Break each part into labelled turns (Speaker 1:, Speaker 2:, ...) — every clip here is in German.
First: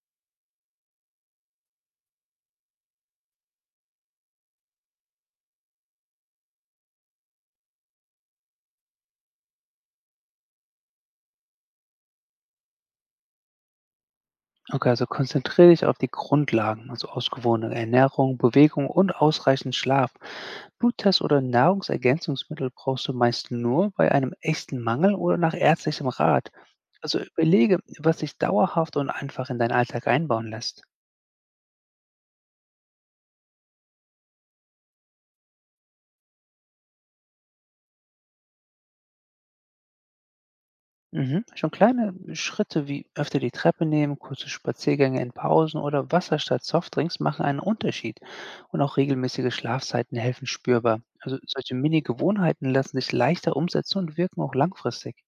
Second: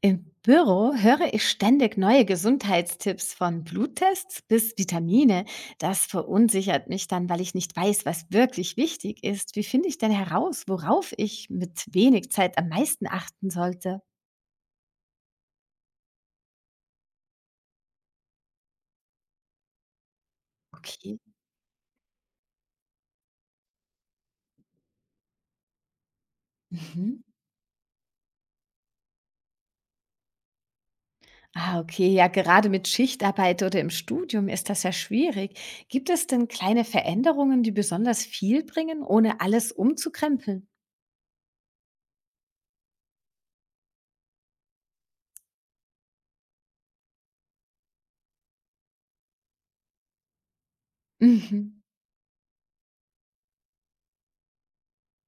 Speaker 1: Im Büro höre ich ständig neue Gesundheitstipps von Bluttests bis Vitamine. Das verunsichert mich dann, weil ich nicht weiß, was wirklich wichtig ist. Wie finde ich denn heraus, worauf ich mit wenig Zeit am meisten achten sollte?
Speaker 2: Okay, also konzentriere dich auf die Grundlagen, also ausgewogene Ernährung, Bewegung und ausreichend Schlaf.
Speaker 1: Okay.
Speaker 2: Bluttests oder Nahrungsergänzungsmittel brauchst du meist nur bei einem echten Mangel oder nach ärztlichem Rat. Also
Speaker 1: Mhm.
Speaker 2: überlege, was sich dauerhaft und einfach in deinen Alltag einbauen lässt.
Speaker 1: Ah, okay. Ja, gerade mit Schichtarbeit oder im Studium ist das ja schwierig. Gibt es denn kleine Veränderungen, die besonders viel bringen, ohne alles umzukrempeln?
Speaker 2: Mhm. Schon kleine Schritte wie öfter die Treppe nehmen, kurze Spaziergänge in Pausen oder Wasser statt Softdrinks machen einen Unterschied. Und auch regelmäßige Schlafzeiten helfen spürbar. Also solche
Speaker 1: Mhm.
Speaker 2: Mini-Gewohnheiten lassen sich leichter umsetzen und wirken auch langfristig.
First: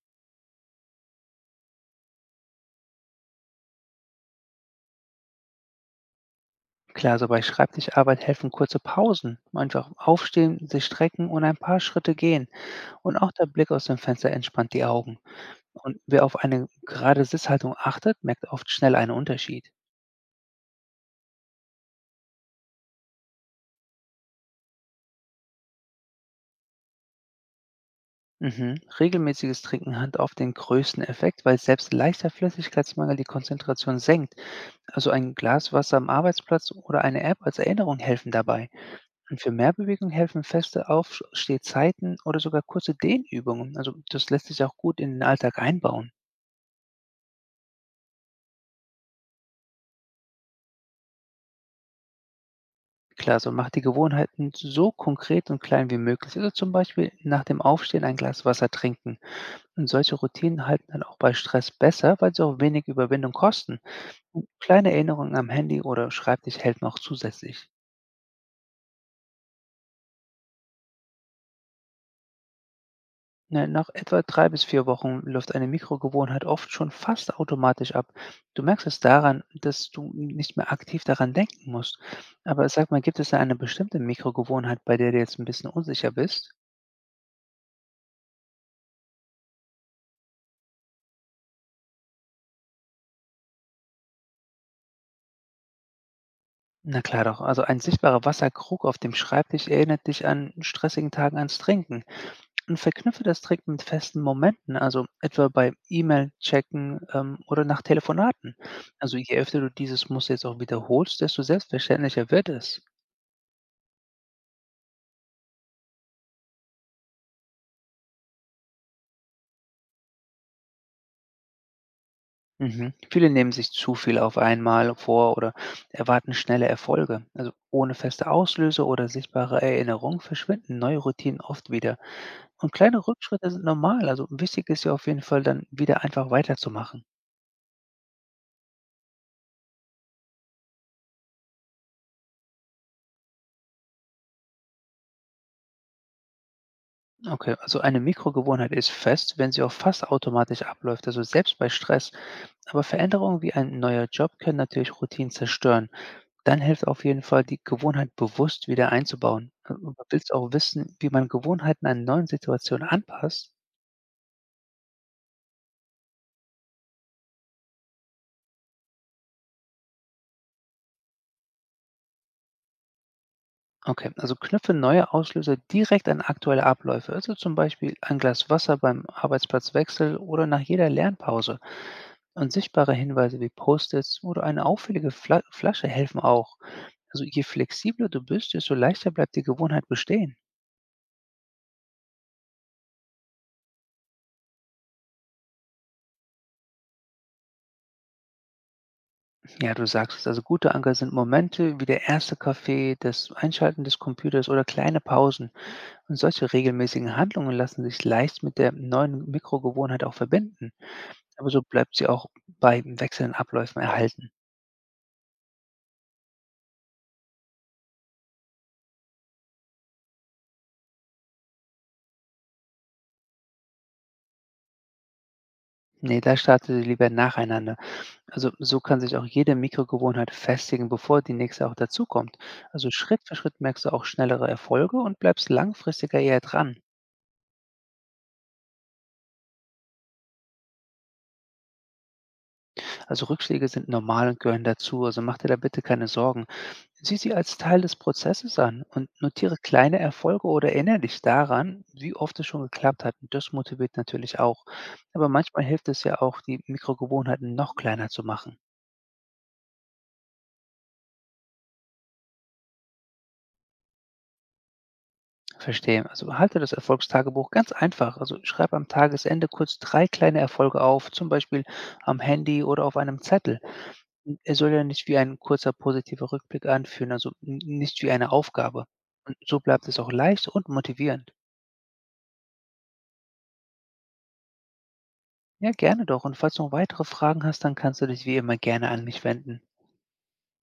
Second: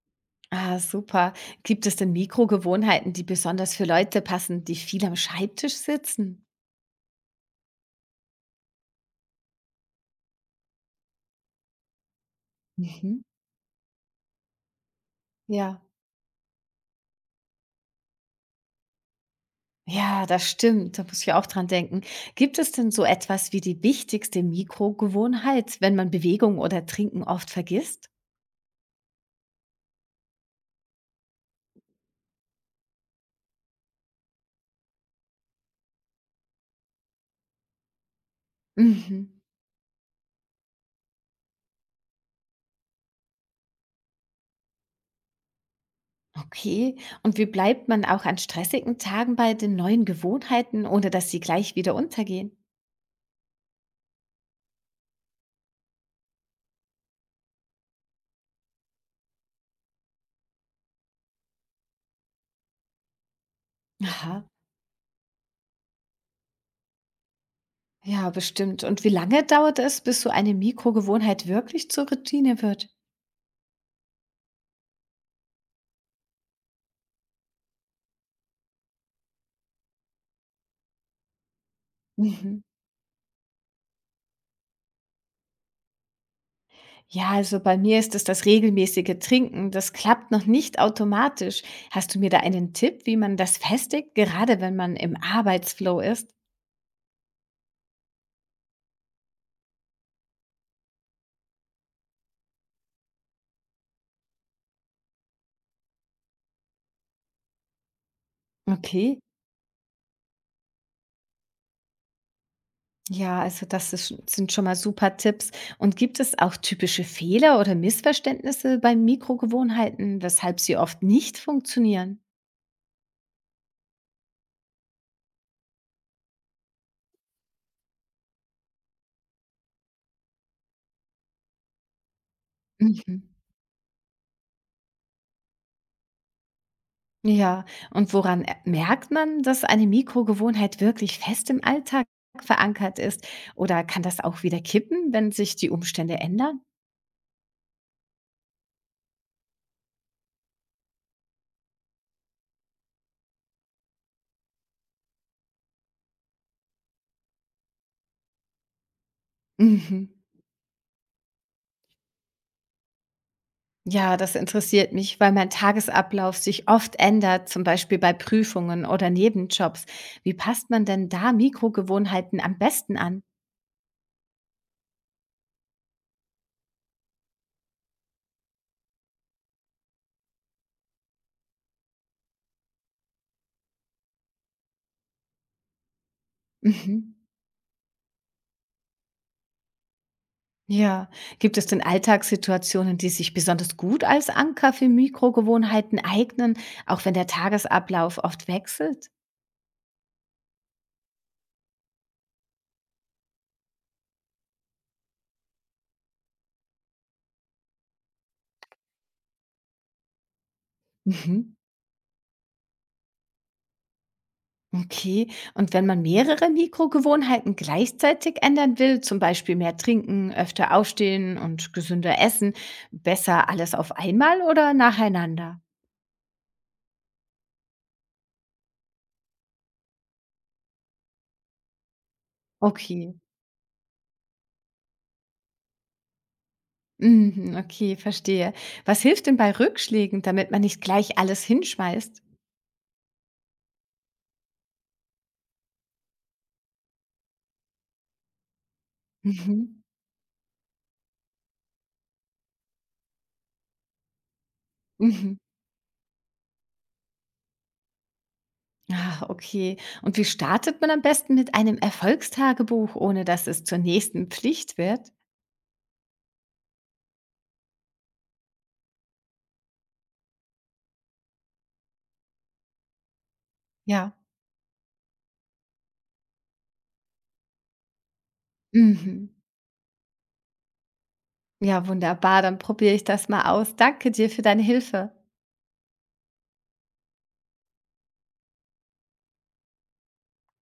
Speaker 1: Ah, super. Gibt es denn Mikrogewohnheiten, die besonders für Leute passen, die viel am Schreibtisch sitzen?
Speaker 2: Klar, so bei Schreibtischarbeit helfen kurze Pausen. Einfach aufstehen, sich strecken und ein paar Schritte gehen. Und
Speaker 1: Mhm.
Speaker 2: auch der Blick aus dem Fenster entspannt die Augen.
Speaker 1: Ja.
Speaker 2: Und wer auf eine gerade Sitzhaltung achtet, merkt oft schnell einen Unterschied.
Speaker 1: Ja, das stimmt. Da muss ich auch dran denken. Gibt es denn so etwas wie die wichtigste Mikrogewohnheit, wenn man Bewegung oder Trinken oft vergisst?
Speaker 2: Mhm. Regelmäßiges Trinken hat oft den größten Effekt, weil selbst leichter Flüssigkeitsmangel die Konzentration senkt. Also ein Glas Wasser am Arbeitsplatz oder eine App als Erinnerung helfen dabei.
Speaker 1: Mhm.
Speaker 2: Und für mehr Bewegung helfen feste Aufstehzeiten oder sogar kurze Dehnübungen. Also das lässt sich auch gut in den Alltag einbauen.
Speaker 1: Okay. Und wie bleibt man auch an stressigen Tagen bei den neuen Gewohnheiten, ohne dass sie gleich wieder untergehen?
Speaker 2: Klar, so macht die Gewohnheiten so konkret und klein wie möglich. Also zum Beispiel nach dem Aufstehen ein Glas Wasser trinken. Und solche Routinen halten dann auch bei Stress besser, weil sie auch wenig Überwindung kosten.
Speaker 1: Aha.
Speaker 2: Kleine Erinnerungen am Handy oder Schreibtisch helfen auch zusätzlich.
Speaker 1: Ja, bestimmt. Und wie lange dauert es, bis so eine Mikrogewohnheit wirklich zur Routine wird?
Speaker 2: Na, nach etwa 3 bis 4 Wochen läuft eine Mikrogewohnheit oft schon fast automatisch ab. Du merkst es daran, dass du nicht mehr aktiv daran denken musst.
Speaker 1: Mhm.
Speaker 2: Aber sag mal, gibt es da eine bestimmte Mikrogewohnheit, bei der du jetzt ein bisschen unsicher bist?
Speaker 1: Ja, also bei mir ist es das regelmäßige Trinken. Das klappt noch nicht automatisch. Hast du mir da einen Tipp, wie man das festigt, gerade wenn man im Arbeitsflow ist?
Speaker 2: Na klar doch, also ein sichtbarer Wasserkrug auf dem Schreibtisch erinnert dich an stressigen Tagen ans Trinken. Und verknüpfe das Trick mit festen Momenten, also etwa bei E-Mail-Checken oder nach Telefonaten. Also
Speaker 1: Okay.
Speaker 2: je öfter du dieses Muster jetzt auch wiederholst, desto selbstverständlicher wird es.
Speaker 1: Ja, also das ist, sind schon mal super Tipps. Und gibt es auch typische Fehler oder Missverständnisse bei Mikrogewohnheiten, weshalb sie oft nicht funktionieren?
Speaker 2: Mhm. Viele nehmen sich zu viel auf einmal vor oder erwarten schnelle Erfolge. Also ohne feste Auslöse oder sichtbare Erinnerung verschwinden neue Routinen oft wieder. Und kleine
Speaker 1: Mhm.
Speaker 2: Rückschritte sind normal. Also wichtig ist ja auf jeden Fall dann wieder einfach weiterzumachen.
Speaker 1: Ja, und woran merkt man, dass eine Mikrogewohnheit wirklich fest im Alltag verankert ist? Oder kann das auch wieder kippen, wenn sich die Umstände ändern?
Speaker 2: Okay, also eine Mikrogewohnheit ist fest, wenn sie auch fast automatisch abläuft. Also selbst bei Stress. Aber Veränderungen wie ein neuer Job können natürlich Routinen zerstören. Dann hilft auf jeden Fall, die Gewohnheit bewusst wieder einzubauen. Du
Speaker 1: Mhm.
Speaker 2: willst auch wissen, wie man Gewohnheiten an neuen Situationen anpasst?
Speaker 1: Ja, das interessiert mich, weil mein Tagesablauf sich oft ändert, zum Beispiel bei Prüfungen oder Nebenjobs. Wie passt man denn da Mikrogewohnheiten am besten an?
Speaker 2: Okay, also knüpfe neue Auslöser direkt an aktuelle Abläufe, also zum Beispiel ein Glas Wasser beim Arbeitsplatzwechsel oder nach jeder Lernpause. Und sichtbare Hinweise wie Post-its oder eine auffällige Flasche helfen auch.
Speaker 1: Mhm.
Speaker 2: Also je flexibler du bist, desto leichter bleibt die Gewohnheit bestehen.
Speaker 1: Ja, gibt es denn Alltagssituationen, die sich besonders gut als Anker für Mikrogewohnheiten eignen, auch wenn der Tagesablauf oft wechselt?
Speaker 2: Ja, du sagst es. Also gute Anker sind Momente wie der erste Kaffee, das Einschalten des Computers oder kleine Pausen. Und solche regelmäßigen Handlungen lassen sich leicht mit der neuen Mikrogewohnheit auch verbinden. Aber
Speaker 1: Mhm.
Speaker 2: so bleibt sie auch bei wechselnden Abläufen erhalten.
Speaker 1: Okay, und wenn man mehrere Mikrogewohnheiten gleichzeitig ändern will, zum Beispiel mehr trinken, öfter aufstehen und gesünder essen, besser alles auf einmal oder nacheinander?
Speaker 2: Nee, da startet sie lieber nacheinander. Also so kann sich auch jede Mikrogewohnheit festigen, bevor die nächste auch dazukommt. Also
Speaker 1: Okay.
Speaker 2: Schritt für Schritt merkst du auch schnellere Erfolge und bleibst langfristiger eher dran.
Speaker 1: Mhm, okay, verstehe. Was hilft denn bei Rückschlägen, damit man nicht gleich alles hinschmeißt?
Speaker 2: Also Rückschläge sind normal und gehören dazu. Also mach dir da bitte keine Sorgen. Sieh sie als Teil des Prozesses an und notiere
Speaker 1: Mhm.
Speaker 2: kleine Erfolge oder erinnere dich daran, wie oft es schon geklappt hat. Und das motiviert natürlich auch. Aber
Speaker 1: Mhm.
Speaker 2: manchmal hilft es ja auch, die Mikrogewohnheiten noch kleiner zu machen.
Speaker 1: Ah, okay. Und wie startet man am besten mit einem Erfolgstagebuch, ohne dass es zur nächsten Pflicht wird?
Speaker 2: Verstehe. Also halte das Erfolgstagebuch ganz einfach. Also schreib am Tagesende kurz drei kleine Erfolge auf, zum Beispiel am Handy oder auf einem Zettel.
Speaker 1: Ja.
Speaker 2: Und er soll ja nicht wie ein kurzer positiver Rückblick anfühlen, also nicht wie eine Aufgabe.
Speaker 1: Mhm.
Speaker 2: Und so bleibt es auch leicht und motivierend.
Speaker 1: Ja, wunderbar, dann probiere ich das mal aus. Danke dir für deine Hilfe.
Speaker 2: Ja, gerne doch. Und falls du noch weitere Fragen hast, dann kannst du dich wie immer gerne an mich wenden.